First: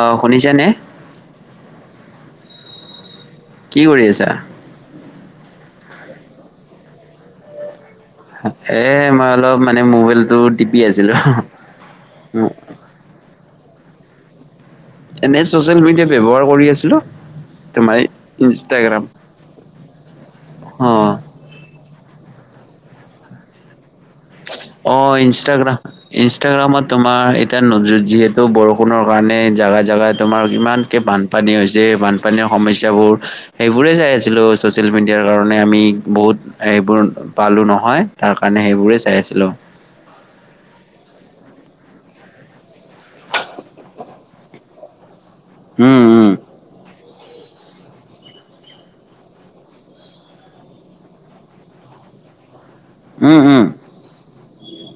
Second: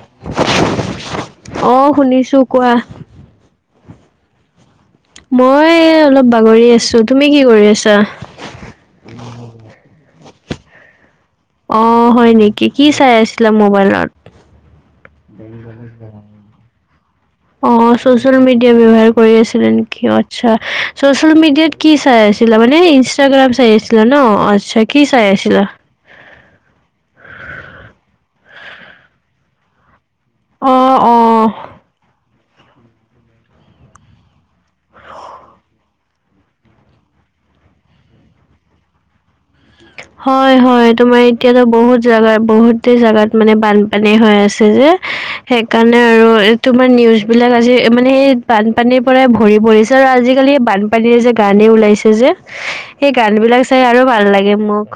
অ শুনিছা নে? অ শুনিছো কোৱা। কি কৰি আছা? মই অলপ বাগৰি আছো। তুমি কি কৰি আছা? এ মই অলপ মানে মোবাইলটো টিপি আছিলো। অ হয় নেকি কি চাই আছিলে মোবাইলত? এনে চচিয়েল মিডিয়া ব্যৱহাৰ কৰি আছিলো। অ তোমাৰ চচিয়েল মিডিয়া ইনষ্টাগ্ৰাম ব্যৱহাৰ কৰি আছিলে নেকি আতছা। অ চচিয়েল মিডিয়াত কি চাই আছিলা? মানে ইনষ্টাগ্ৰাম চাই আছি অ ইনষ্টাগ্ৰাম ইনষ্টাগ্ৰামত তোমাৰ এতিয়া যিহেতু বৰষুণৰ কাৰণে জোগা জোগাত তোমাৰ অ ইমানকৈ বানপানী অ হৈছে। বানপানীৰ সমস্যাবোৰ সেইবোৰে চাই আছিলো চচিয়েল মিডিয়াৰ কাৰণে আমি বহুত- এইেবোৰ পালো নহয়, তাৰ কাৰণে সেইবোৰে চাই আছিলো। হয়, হয় তোমাৰ এতিয়াতো বহুত জাগা বহুতে জাগাত মানে বানপানী হৈ আছে যে- সেইকাৰণে উম উম আৰু- তোমাৰ নিউজ বিলাক আজি মানে সেই বানপানীৰ পৰাই ভৰি পৰিছে, আৰু আজিকালি বান- পানীয়ে যে গানে ওলাইছে যে - [unintelligible] সেই গান বিলাক উম চাই আৰু ভাল লাগে মোক।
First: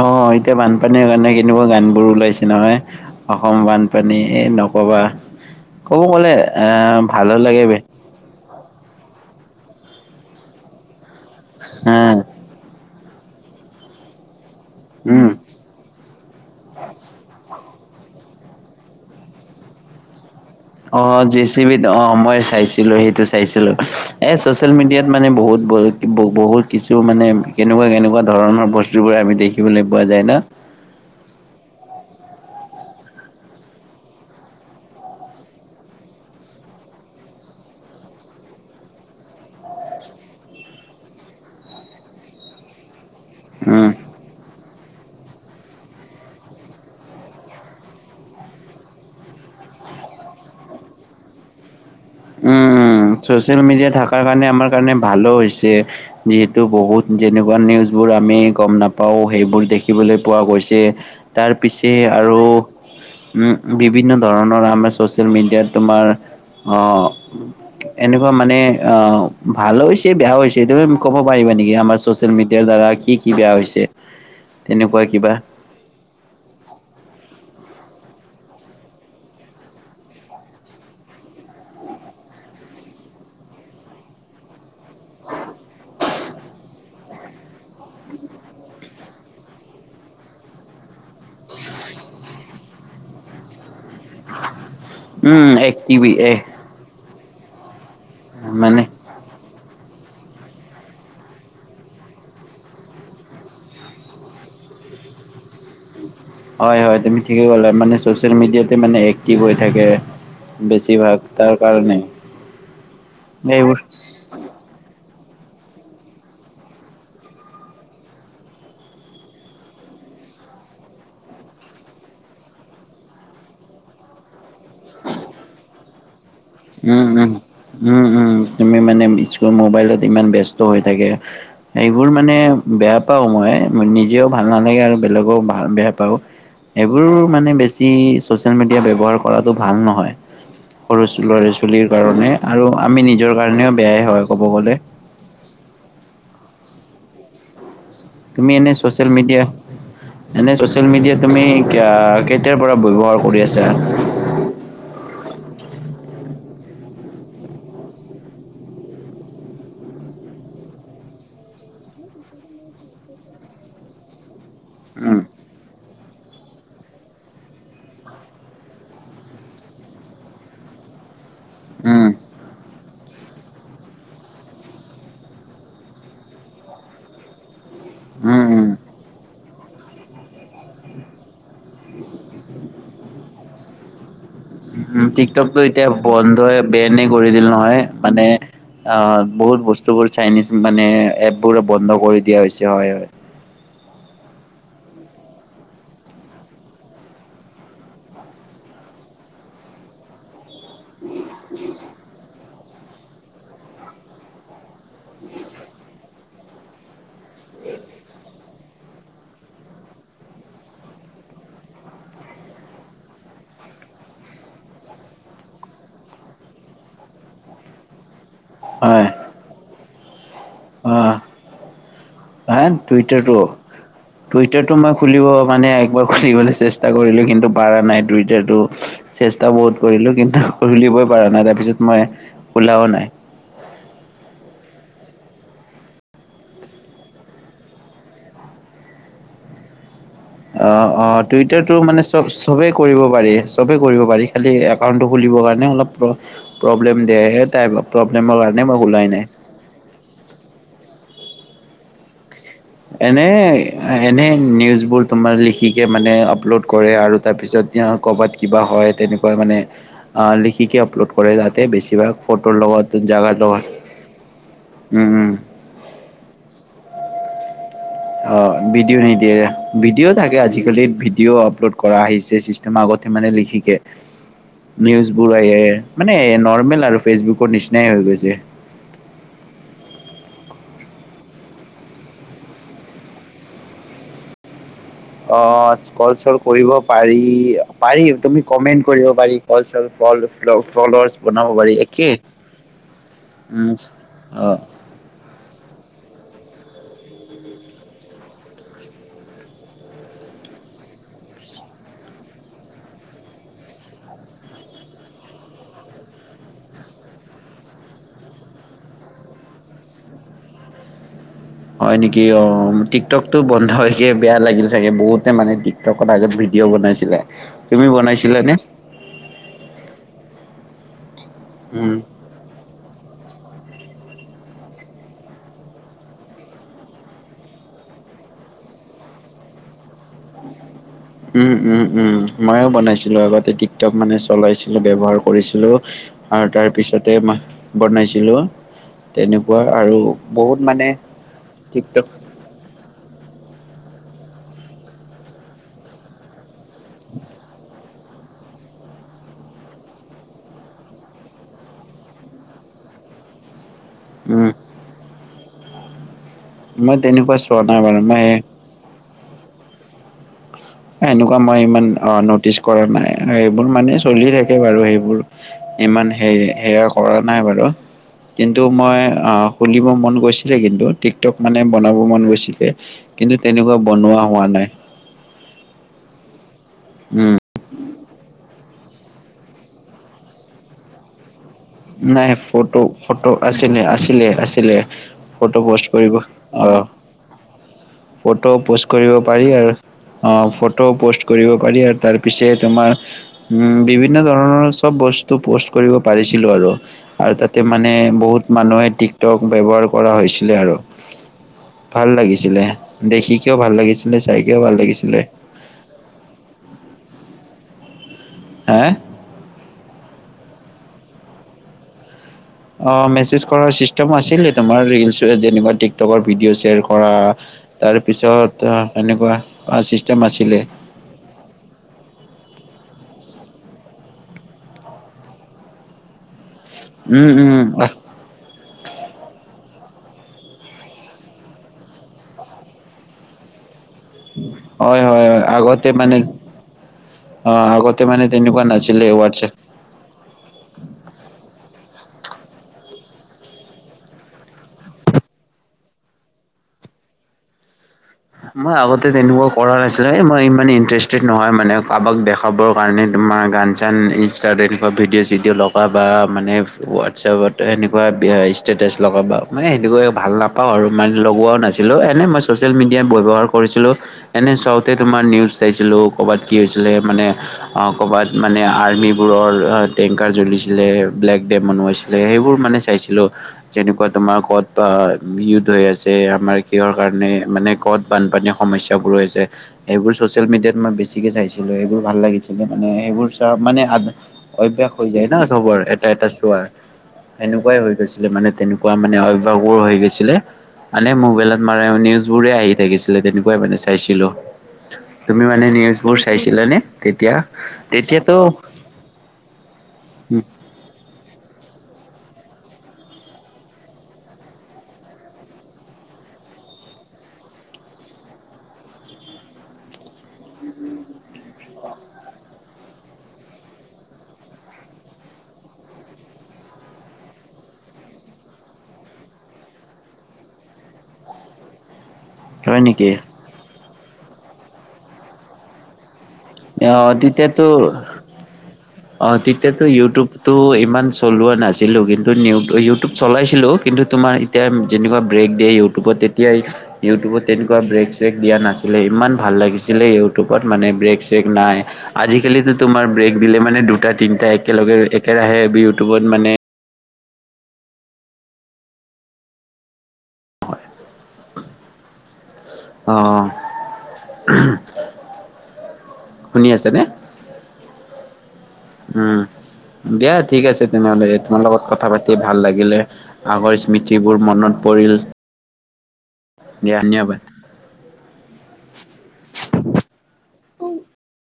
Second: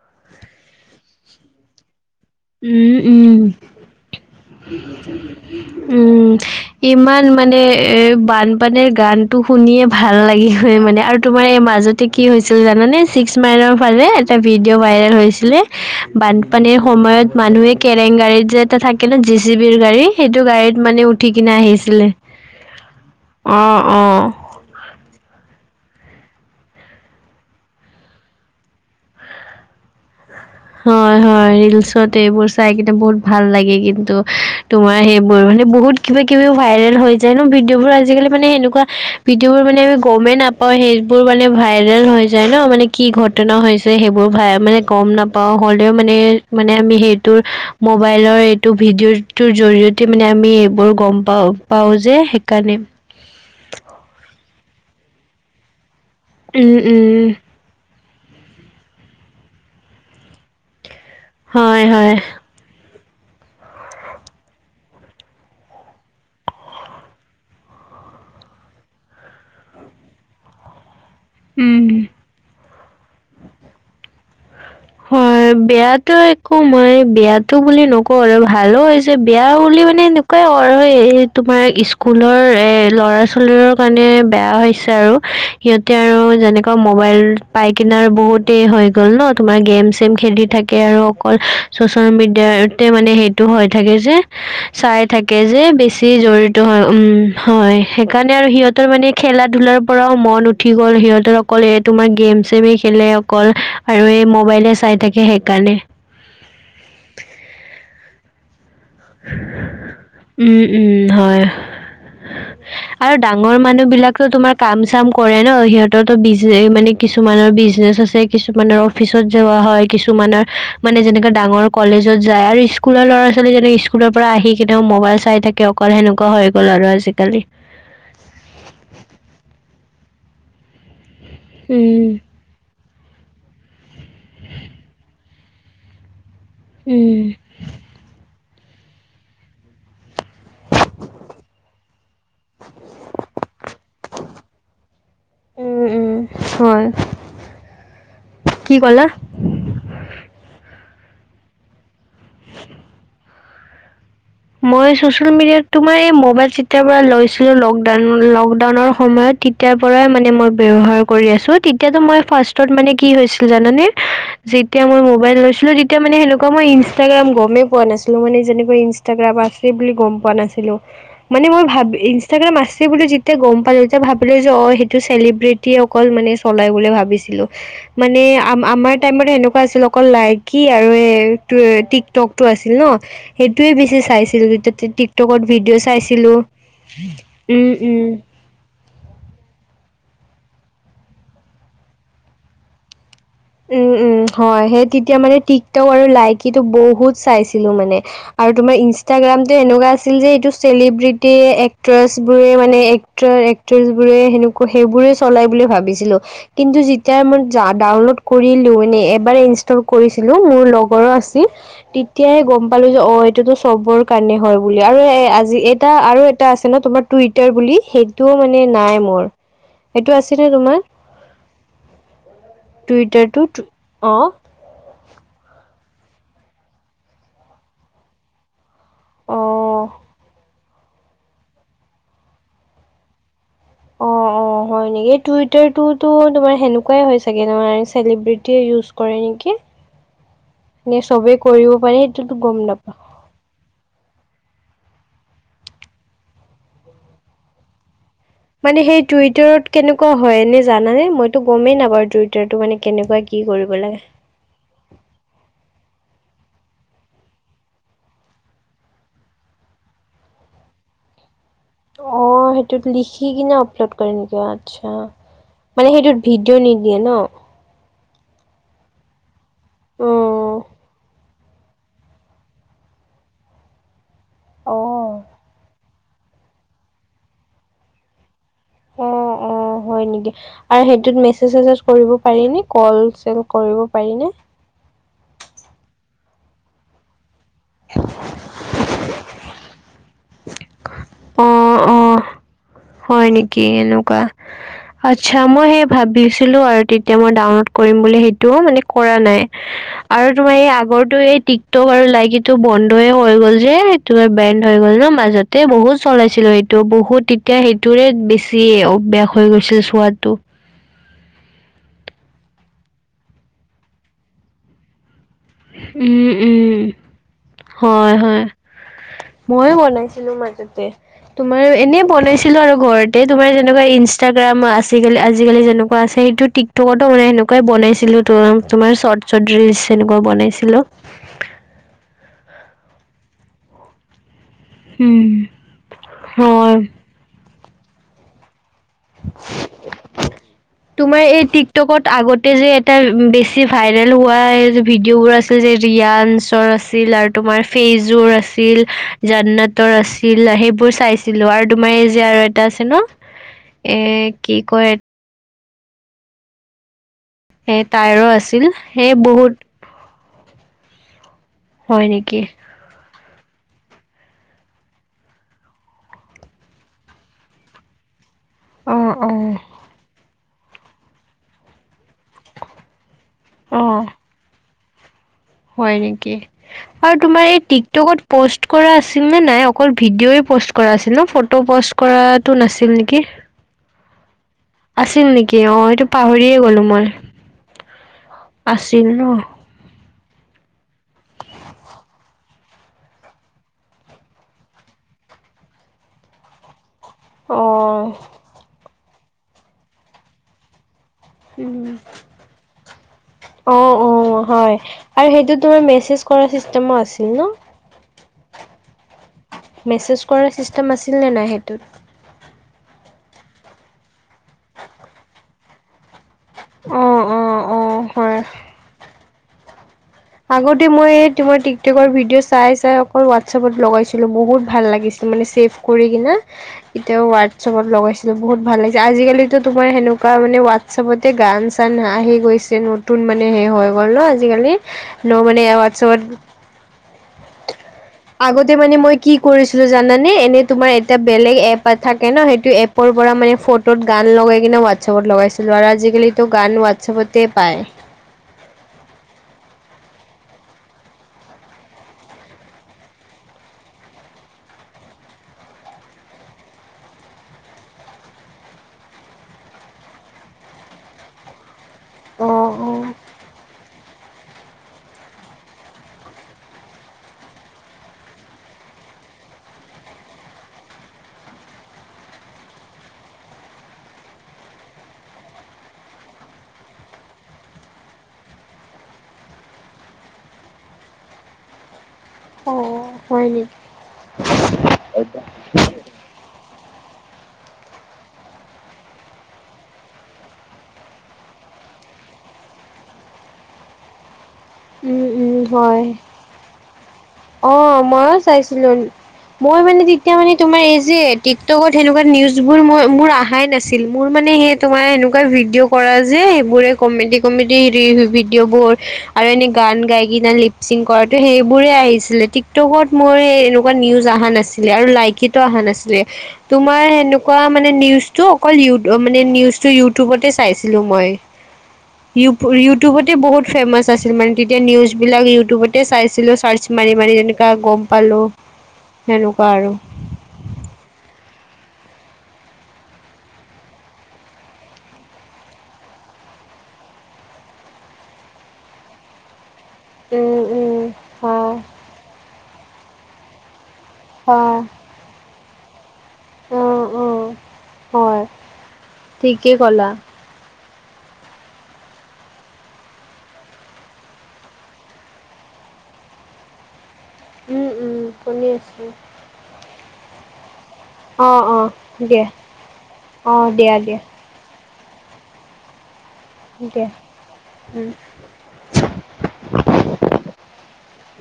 অ এতিয়া বানপানীৰ কাৰণে কেনেকুৱা গান বোৰ ওলাইছে। নহয়। উম, উম। অসম বানপানী এ নক'বা। ক'ব উম গ'লে এ ইমান ভালো মানে লাগে বে এ বান- পানীৰ গান টো শুনিয়ে ভাল লাগি হয়, মানে আৰু তোমাৰ এই হা মাজতে কি হৈছে- ছিল জানানে ছিক্স মাইলৰ ফালে এটা ভিডিঅ' ভাইৰেল উম। হৈছিলে বানপানীৰ সময়ত- মানুহে কেৰেং গাড়ীত যে এটা থাকে ন জে চি বিৰ গাড়ী সেইটো গাড়ীত- অ মানে উঠি জে কিনে চি বিত অ আহিছিলে মই চাইছিলো সেইটো অ চাইছিলো, অ এ- ছ'চিয়েল মিডিয়াত মানে বহুত বহুত কিছু মানে কেনেকুৱা কেনেকুৱা ধৰণ বস্তুবোৰ আমি দেখি- দেখিবলৈ পোৱা যায় ন। হয় হয়, ৰিলচত এইবোৰ চাই কিনে বহুত ভাল লাগে কিন্তু তোমাৰ সেইবোৰ মানে বহুত- কিবা কিবি ভাইৰেল হৈ যায় ন ভিডিঅ বোৰ আজিকি মানে সেনেকুৱা ভিডিঅ'বোৰ মানে আমি গমেই না- পাও সেইবোৰ মানে ভাইৰেল হৈ যায় ন মানে কি ঘটনা উম। হৈছে সেইবোৰ ভাই মানে গম নাপা- পাও হ'লেও মানে মানে আমি সেইটোৰ মোবাইলৰ এইটো ভিডিঅ'- টোৰ জৰিয়তে মানে আমি এইবোৰ গম পাওঁ পাওঁ যে সেইকাৰণে - ছ'চিয়েল মিডিয়া থকাৰ কাৰণে আমাৰ কাৰণে ভালো হৈছে, যিহেতু উম বহুত উম যেনে- নিউজবোৰ আমি গম নাপাও সেইবোৰ দেখিবলৈ পোৱা গৈছে। তাৰ হয় পিছে হয় আৰু- উম বিভিন্ন ধৰণৰ আমাৰ চ'চিয়েল মিডিয়াত তোমাৰ অ - এনেকুৱা মানে অ ভালো হৈছে বেয়াও হৈছে, তুমি- ক'ব পাৰিবা নেকি উম আমাৰ চচিয়েল মিডিয়াৰ দ্বাৰা কি কি বেয়া হৈছে। তেনেকুৱা কিবা হয়, বেয়াত - ত একো মই বিয়াতো বুলি নকওঁ আৰু ভালো হৈছে বেয়া বুলি মানে এটো- ক আৰু এই তোমাৰ স্কুলৰ এ ল'ৰা ছোৱালীৰৰ কাৰণে বেয়া হৈছে আৰু - সিহঁতে আৰু যেনেকুৱা মোবাইল পাই কিনে বহুতেই হৈ গ'ল ন। তোমাৰ গেম চেম খেলি থাকে আৰু অকল চচিয়েল মিডিয়াতে মানে সেইটো হৈ থাকে যে। চাই থাকে উম, যে বেছি এক্টিভি এ জৰিত হয় উম হয় সেইকাৰণে আৰু সিহঁতৰ মানে - খেলা ধলাৰ পৰাও মন উঠি গ'ল সিহঁতৰ অকল এই তোমাৰ গেম চেমে খেলে অকল- আৰু এই মোবাইলে চাই থাকে সেইকাৰণে। হয় হয়, তুমি ঠিকে কলা মানে চচিয়েল মিডিয়াত- মানে এক্টিভ হৈ থাকে উম উম বেছিভাগ হয় তাৰ কাৰণে। আৰু ডাঙৰ এইবোৰ মানুহ বিলাকো তোমাক- কাম চাম কৰে ন সিহঁতৰো বিজনে মানে কিছুমানৰ বিজনেচ আছে কিছুমানৰ- অফিচত যোৱা হয় কিছুমানৰ মানে যেনেকে ডাঙৰ কলেজত যায় আৰু স্কুলৰ ল'ৰা ছোৱালী যেনেকে স্কু- স্কুলৰ পৰা আহি কেনেও মোবাইল চাই থাকে অকল সেনেকুৱা হৈ গ'ল আৰু উম উম। আজিকালি। উম উম তুমি মানে স্কুল মোবাইলত ইমান ব্যস্ত হৈ থাকে। উম সেইবোৰ মানে বেয়া পাও মই নিজেও ভাল নালাগে আৰু বেলেগেও ভাল বেয়া পাওঁ। এইবোৰ উম মানে বেছি ছ'চিয়েল মিডিয়া ব্যৱহাৰ কৰাটো ভাল নহয়। সৰু ছোঁ ল'ৰা - ছোৱালীৰ কাৰণে আৰু আমি নিজৰ কাৰণেও বেয়াই হয় ক'ব গ'লে। উম উম হয়। তুমি এনে কি ক'লা? চচিয়েল মিডিয়া এনে চচিয়েল মিডিয়া তুমি কাঁ কেতিয়াৰ পৰা ব্যৱহাৰ কৰি আছা? মই চচিয়েল মিডিয়াত তোমাৰ এই মোবাইল চিত্ৰাৰ পৰা লৈছিলো লকডাউন লকডাউনৰ সময়ত তি তিয়াৰ পৰাই মানে মই ব্যৱহাৰ কৰি আছো তেতিয়াতো মই ফাৰ্ষ্টত মানে কি হৈছিল জানানে? যেতিয়া মই উম, মোবাইল লৈছিলো তেতিয়া মানে সেনেকা মই ইনষ্টাগ্ৰাম গমেই পোৱা নাছিলো মানে যেনেকৈ ইন্স টাগ্ৰাম বা আছে বুলি গম পোৱা নাছিলো মানে মই ভাবি উম, ইনষ্টাগ্ৰাম আচ চে বুলি যেতিয়া গম পালো তেতিয়া ভাবিলো যে অ সেইটো চেলিব্ৰিটি অকল মানে চলাই বুলি ভাবিছিলো। মানে উম, আ উম, আমাৰ টাইমত সেনেকুৱা আছিল অকল লাইকি আৰু এটো টিকটকটো আছিল ন। সেইটোয়ে বেছি চাইছিলো তেতিয়া। উম টিকটকত টিকটকটো ভিডিঅ' এতিয়া চাইছিলো বন্ধই বেনে কৰি দিল উম নহয় উম মানে অ বহুত বস্তুবোৰ চাইনিজ মানে এপবোৰোঁ বন্ধ কৰি দিয়া হৈছে হয় হয়। উম উম হয় সেই তেতিয়া মানে টিকটক আৰু লাইকিটো বহুত চাইছিলো মানে। আৰু তোমাৰ ইনষ্টাগ্ৰাম যে এনেকুৱা আছিল যে এইটো চেলিব্ৰিটি এক্ট্ৰেছবোৰে মানে ট্ৰ এক্ট্ৰেছবোৰে সেনেকুৱা সেইবোৰেই চলাই বুলি ভাবিছিলো। কিন্তু যেতিয়া মই জা ডাউনলোড কৰিলো মান এবাৰ ইনষ্টল কৰিছিলো মোৰ লগৰো আছিল তেতিয়াহে গম পালো যে অ এইটোতো চবৰ কাৰণে হয় বুলি আৰু আজি এটা আৰু এটা আছে ন তোমাৰ টুইটাৰ বুলি সেইটোও মানে নাই হয়, মোৰ এইটো আছে নে তোমাৰ? অ হে টুইটাৰটো অ', টুই তেওঁ তোমাৰ খুলিব মানে একবাৰ খুলিবলৈ চেষ্টা কৰিলো কিন্তু পাৰা নাই টোইটাৰটো। চেষ্টা বহুত অ'। কৰিলো কিন্তু উলিবই পৰা নাই তাৰ পিছত মই ওলাও নাই। অ অ। অ হয় নেকি? এই টুইটাৰটোতো তোমাৰ সেনেকুৱাই হয় চাগে তোমাৰ চেলিব্ৰিটিয়ে ইউজ কৰে নেকি? অ নে অ চবেই কৰিব টুইটাৰটো পাৰে মানে চব সেইটোতো গম চবেই নাপাওঁ। কৰিব পাৰি। চবেই কৰিব পাৰি, খালী একাউণ্টটো খুলিবৰ কাৰণে অলপ প্ৰ প্ৰব্লেম দিয়েহে তাই প্ৰব্লেমৰ কাৰণে মানে মই সেই ওলাই নাই। টুইটাৰত কেনেকুৱা হয় এনে জানানে? মইতো গমেই নাই বাৰু টুইটাৰটো মানে কেনেকুৱা এনে কি কৰিব আ লাগে। এনে নিউজবোৰ তোমাৰ লিখিকে মানে আপলোড কৰে আৰু তাৰপিছত ক'ৰবাত কিবা হয় তেনেকুৱা মানে অ লিখিকে আপল'ড কৰে যাতে বেছিভাগ অ', ফটোৰ সেইটোত লগত, লিখি জাগা কিনে আপলোড লগত কৰে নেকি আচ্ছা। উম উম। মানে সেইটোত ভিডিঅ' নিদিয়ে ন? অ ভিডিঅ' নিদিয়ে, ভিডিঅ' থাকে অ'। আজিকালি ভিডিঅ' আপলড কৰা আহিছে চিষ্টেম আগতে মানে লিখিকে, অ', নিউজবোৰ আহে মানে নৰ্মেল আৰু ফেচবুকৰ নিচিনাই হৈ গৈছে। [inaudible] অ', হয় নেকি আৰু সেইটোত মেচেজ - চেচেজ কৰিব পাৰি নে? কল চেল কৰিব পাৰি নে? অ কল চেল কৰিব পাৰি পাৰি তুমি কমেন্ট কৰিব পাৰি। ফ [unintelligible] বনাব পাৰি অ', একে। অ', হয় নেকি উম। এনেকুৱা। অ' আচ্ছা, মই সেই ভাবিছিলো আৰু তেতিয়া মই ডাউনলড কৰিম বুলি সেইটো মানে কৰা নাই। আৰু তোমাৰ এই আগৰটো এই টিকটক আৰু লাইকিটো বন্ধয়ে হৈ গ'ল যে। তোমাৰ বেণ্ড হৈ গ'ল ন মাজতে বহুত চলাইছিলো সেইটো বহুত এতিয়া সেইটোৰে বেছি অভ্যাস হৈ গৈছিল চোৱাটো। হয় নেকি অ টিকটকতো বন্ধকে বেয়া লাগিল চাগে বহুত। মানে টিকটক উম আগত ভিডিঅ' উম বনাইছিলে তুমি হয় বনাইছিলা হয় নে ময়ো বনাইছিলো মাজতে তোমাৰ উম, এনে বনাইছিল ছিলো আৰু ঘৰতে তোমাৰ যেনেকুৱা ইনষ্টাগ্ৰাম, আছিকালি আজিকালি যেনেকুৱা আছে সেইটো টীক- টকতো মানে সেনেকুৱাই বনাইছিলো ত তোমাৰ শৰ্ট শট ৰিলচ এনেকুৱা বনাইছিলো। উম উম উম ময়ও বনাইছিলো আগতে টিকটক মানে চলাইছিলো। ব্যৱহাৰ উম কৰিছিলো আৰু তাৰ হয় পিছতে মাহ বনাইছিলো। তেনেকুৱা আৰু বহুত মানে- তোমাৰ এই টিকটক টিকটকত আগতে যে এ বেছি ভাইৰেল হোৱা ভিডিঅ'বোৰ আছিল যে ৰিয়ানঞ্চৰ আছিল আৰু তোমাৰ- পিজোৰ আছিল জান্নাতৰ আছিল সেইবোৰ চাইছিলো আৰু তোমাৰ এই যে আৰু এটা আছে ন- উ [inaudible] এ কি কয়? মই তেনেকুৱা চোৱা এ নাই বাৰু মই তটাইৰো আছিল সে বহুত- এনেকুৱা মই ইমান হয় অ নেকি নটিচ কৰা নাই এইবোৰ মানে চলি থাকে বাৰু সেইবোৰ- ইমান সেই সেয়া কৰা নাই বাৰু কিন্তু অ মই অ আহ শুলিব মন গৈছিলে কিন্তু ঠিক ক মানে বনাব মন গৈছিলে। কিন্তু তেনেকুৱা অ বনোৱা হোৱা নাই। হয় নেকি আৰু উম তোমাৰ এই টিকটকত- প'ষ্ট কৰা আছিল নে নাই অকল ভিডিঅ' প'ষ্ট কৰা আছিল ন ফ নাই ফটো ফটো আছিলে আছিলে আছিলে ফ- আছিল নেকি ফটো অ পোষ্ট এইটো কৰিব পাহৰিয়ে অ গলো মই ফটো পোষ্ট আছিল কৰিব ন পাৰি। আৰু অ ফটো পোষ্ট কৰিব পাৰি আৰু তাৰ পিছে তোমাৰ উম বিভিন্ন ধৰণৰ চব বস্তু পোষ্ট কৰিব পাৰিছিল। ছিলো আৰু আৰু তাতে অ মানে বহুত মানুহে টিকটক ব্যৱহাৰ কৰা হৈছিলে। আৰু উম ভাল লাগিছিলে দেখিকিয়ও ভাল লাগিছিলে চাই কিয়ও ভাল লাগিছিলে এইটো তোমাৰ মেছেজ কৰা ছিষ্টেমো আছিল ন। হে- মেছেজ কৰাৰ ছিষ্টেম আছিলনে নাই সেইটোত অ মেছেজ কৰাৰ চিষ্টেম আছিলে তোমাৰ ৰিলছ যেনিবা টিক কৰ ভিডিঅ' শ্বেয়াৰ অ কৰা অ অ তাৰ হয় পিছত এেনেকুৱা চিষ্টেম আছে। আগতে মই এই আগতে মই টিকটকৰ ভিডিঅ' চাই চাই অকল হোৱাটছআপত লগাইছিলো বহুত ভাল লাগিছিল মানে ছেভ কৰি কিনা। এতিয়াও উম উম হোৱাটছএপত লগাইছে বহুত ভাল লাগিছে আজিকালিতো তোমাৰ সেনেকুৱা মান হোৱাটছএপতে গান চান আহি গৈছে নো নতুন মানে সেই হৈ গ'ল ন আজি কালি- হয় হয় ন হয় মানে আগতে মানে ৱাছচপত অ আগতে মানে তেনেকুৱা আগতে মানে নাছিলে মই কি হোৱাটছএপ কৰিছো। জানানে এনে তোমাৰ এতিয়া বেলেগ এপ থাকে ন সেইটো এপৰ পৰা মানে ফ ফত গান লগাই কিনে হোৱাটছআপত লগাইছোঁ আৰু আজিকালিতো গান হোৱাটছএপতেই পায়। মই আগতে তেনেকুৱা কৰা নাছিলো মই ইমান ইন্টাৰেষ্টেড নহয় মানে কাৰোবাক দে খাবৰ কাৰণে তোমাৰ গান চান ইনষ্টাগ এনেকুৱা ভিডিঅ' চিডিঅ' লগা বা মানে হোৱাটছএপত এনেকোৱা ষ্টেটাচ লগাবা মানে সেনেকোৱা ভাল নাপাও আৰু মানে লগোৱাও নাছিল দিলো এনে মই অ', চচিয়েল মিডিয়া ব্যৱহাৰ কৰিছিলো এনে চাউথ তাতে তোমাৰ নিউজ চাইছিলো ক'ৰবাত কি হৈছিলে মানে অ কৰবাত মানে আৰ্মি বৰুৱাৰ টেংকাৰ জ্বলিছিলে ব্লেক ডে মনোৱাইছি লে সেইবোৰ মানে চাইছিলো যেনেকোৱা তোমাৰ কত বা মিউত হৈ আছে আমাৰ কিহৰ কাৰণে মানে কত বানপানীৰ সমস্যাবোৰ হৈছে সেইবোৰ চচিয়েল মিডিয়াত মই বেছিকে চাইছিলো সেইবোৰ ভাল লাগিছিল অ', মানে অ', সেইবোৰ হয় চোৱাৰ মানে অভ্যাস হৈ যায় নেকি? ন চবৰ এটা এটা চোৱাৰ সেনেকোৱাই হৈ গৈছিলে মানে তেনেকোৱা মানে অভ্যাসবোৰ হৈ গৈছিলে আনে মোবাইলত মাৰে নিউজবোৰে আহি থাকিছিলে তেনেকোৱাই মানে চাইছিলো উম, তুমি উম, মানে হয়। নিউজবোৰ চাইছিলানে তেতিয়া অ তেতিয়াতো মইয়ো চাইছিলো মই মানে তেতিয়া মানে তোমাৰ এই যে টিকটকত সেনেকোৱা নিউজবোৰ মই মোৰ অহাই নাছিল মোৰ মানে সেই তোমাৰ এনেকোৱা ভিডিঅ' কৰা যে সেইবোৰে কমেডি কমেডি হেৰি ভিডিঅ' বোৰ আৰু এনে গান গাই কিনা লিপচিং কৰাটো সেইবোৰে আহি ছিলে টিকটকত মই এনেকোৱা নিউজ অহা নাছিলে আৰু লাইকিতো অহা নাছিলে তোমাৰ সেনেকোৱা মানে নিউজটো অকল মানে নিউজটো ইউটিউবতে চাইছিলো মই হয় ইউ নেকি ইউতিবতে বহুত ফেমাচ আছিল মানে তেতিয়া নিউজ বিলাক ইউতিবতে চাইছিলো চা অ মাৰি মাৰি এনেকা তেতিয়াতো গম পালো অ তেতিয়াতো ইউটিউব তো ইমান চলোৱা নাছিলো কিন্তু নিউ ইউটিউব চলাইছিলো কিন্তু তোমাৰ এতিয়া যেনেকোৱা ব্ৰেক দিয়ে ইউটিউবত তেতিয়াই ইউটিউবত তেনেকোৱা ব্ৰেক চেক দিয়া নাছিলে ইমান ভাল লাগি ছিলে উম ইউটিউবত মানে উম ব্ৰেক চেক হয়। নাই আজিকালিতো তোমাৰ ব্ৰেক দিলে মানে দুটা তিনিটা একেলগে একেৰাহে ইউটিউবত মানে অ অ হয় ঠিকেই ক'লা অহ উহ শুনি আছা নে উম উম শুনি আছো দিয়া ঠিক আছে তেনেহলে অ তোমাৰ অ লগত কথা পাতি দিয়া ভাল লাগিলে অ আগৰ দিয়া দিয়া স্মৃতিবোৰ মনত পৰিল দিয়া উম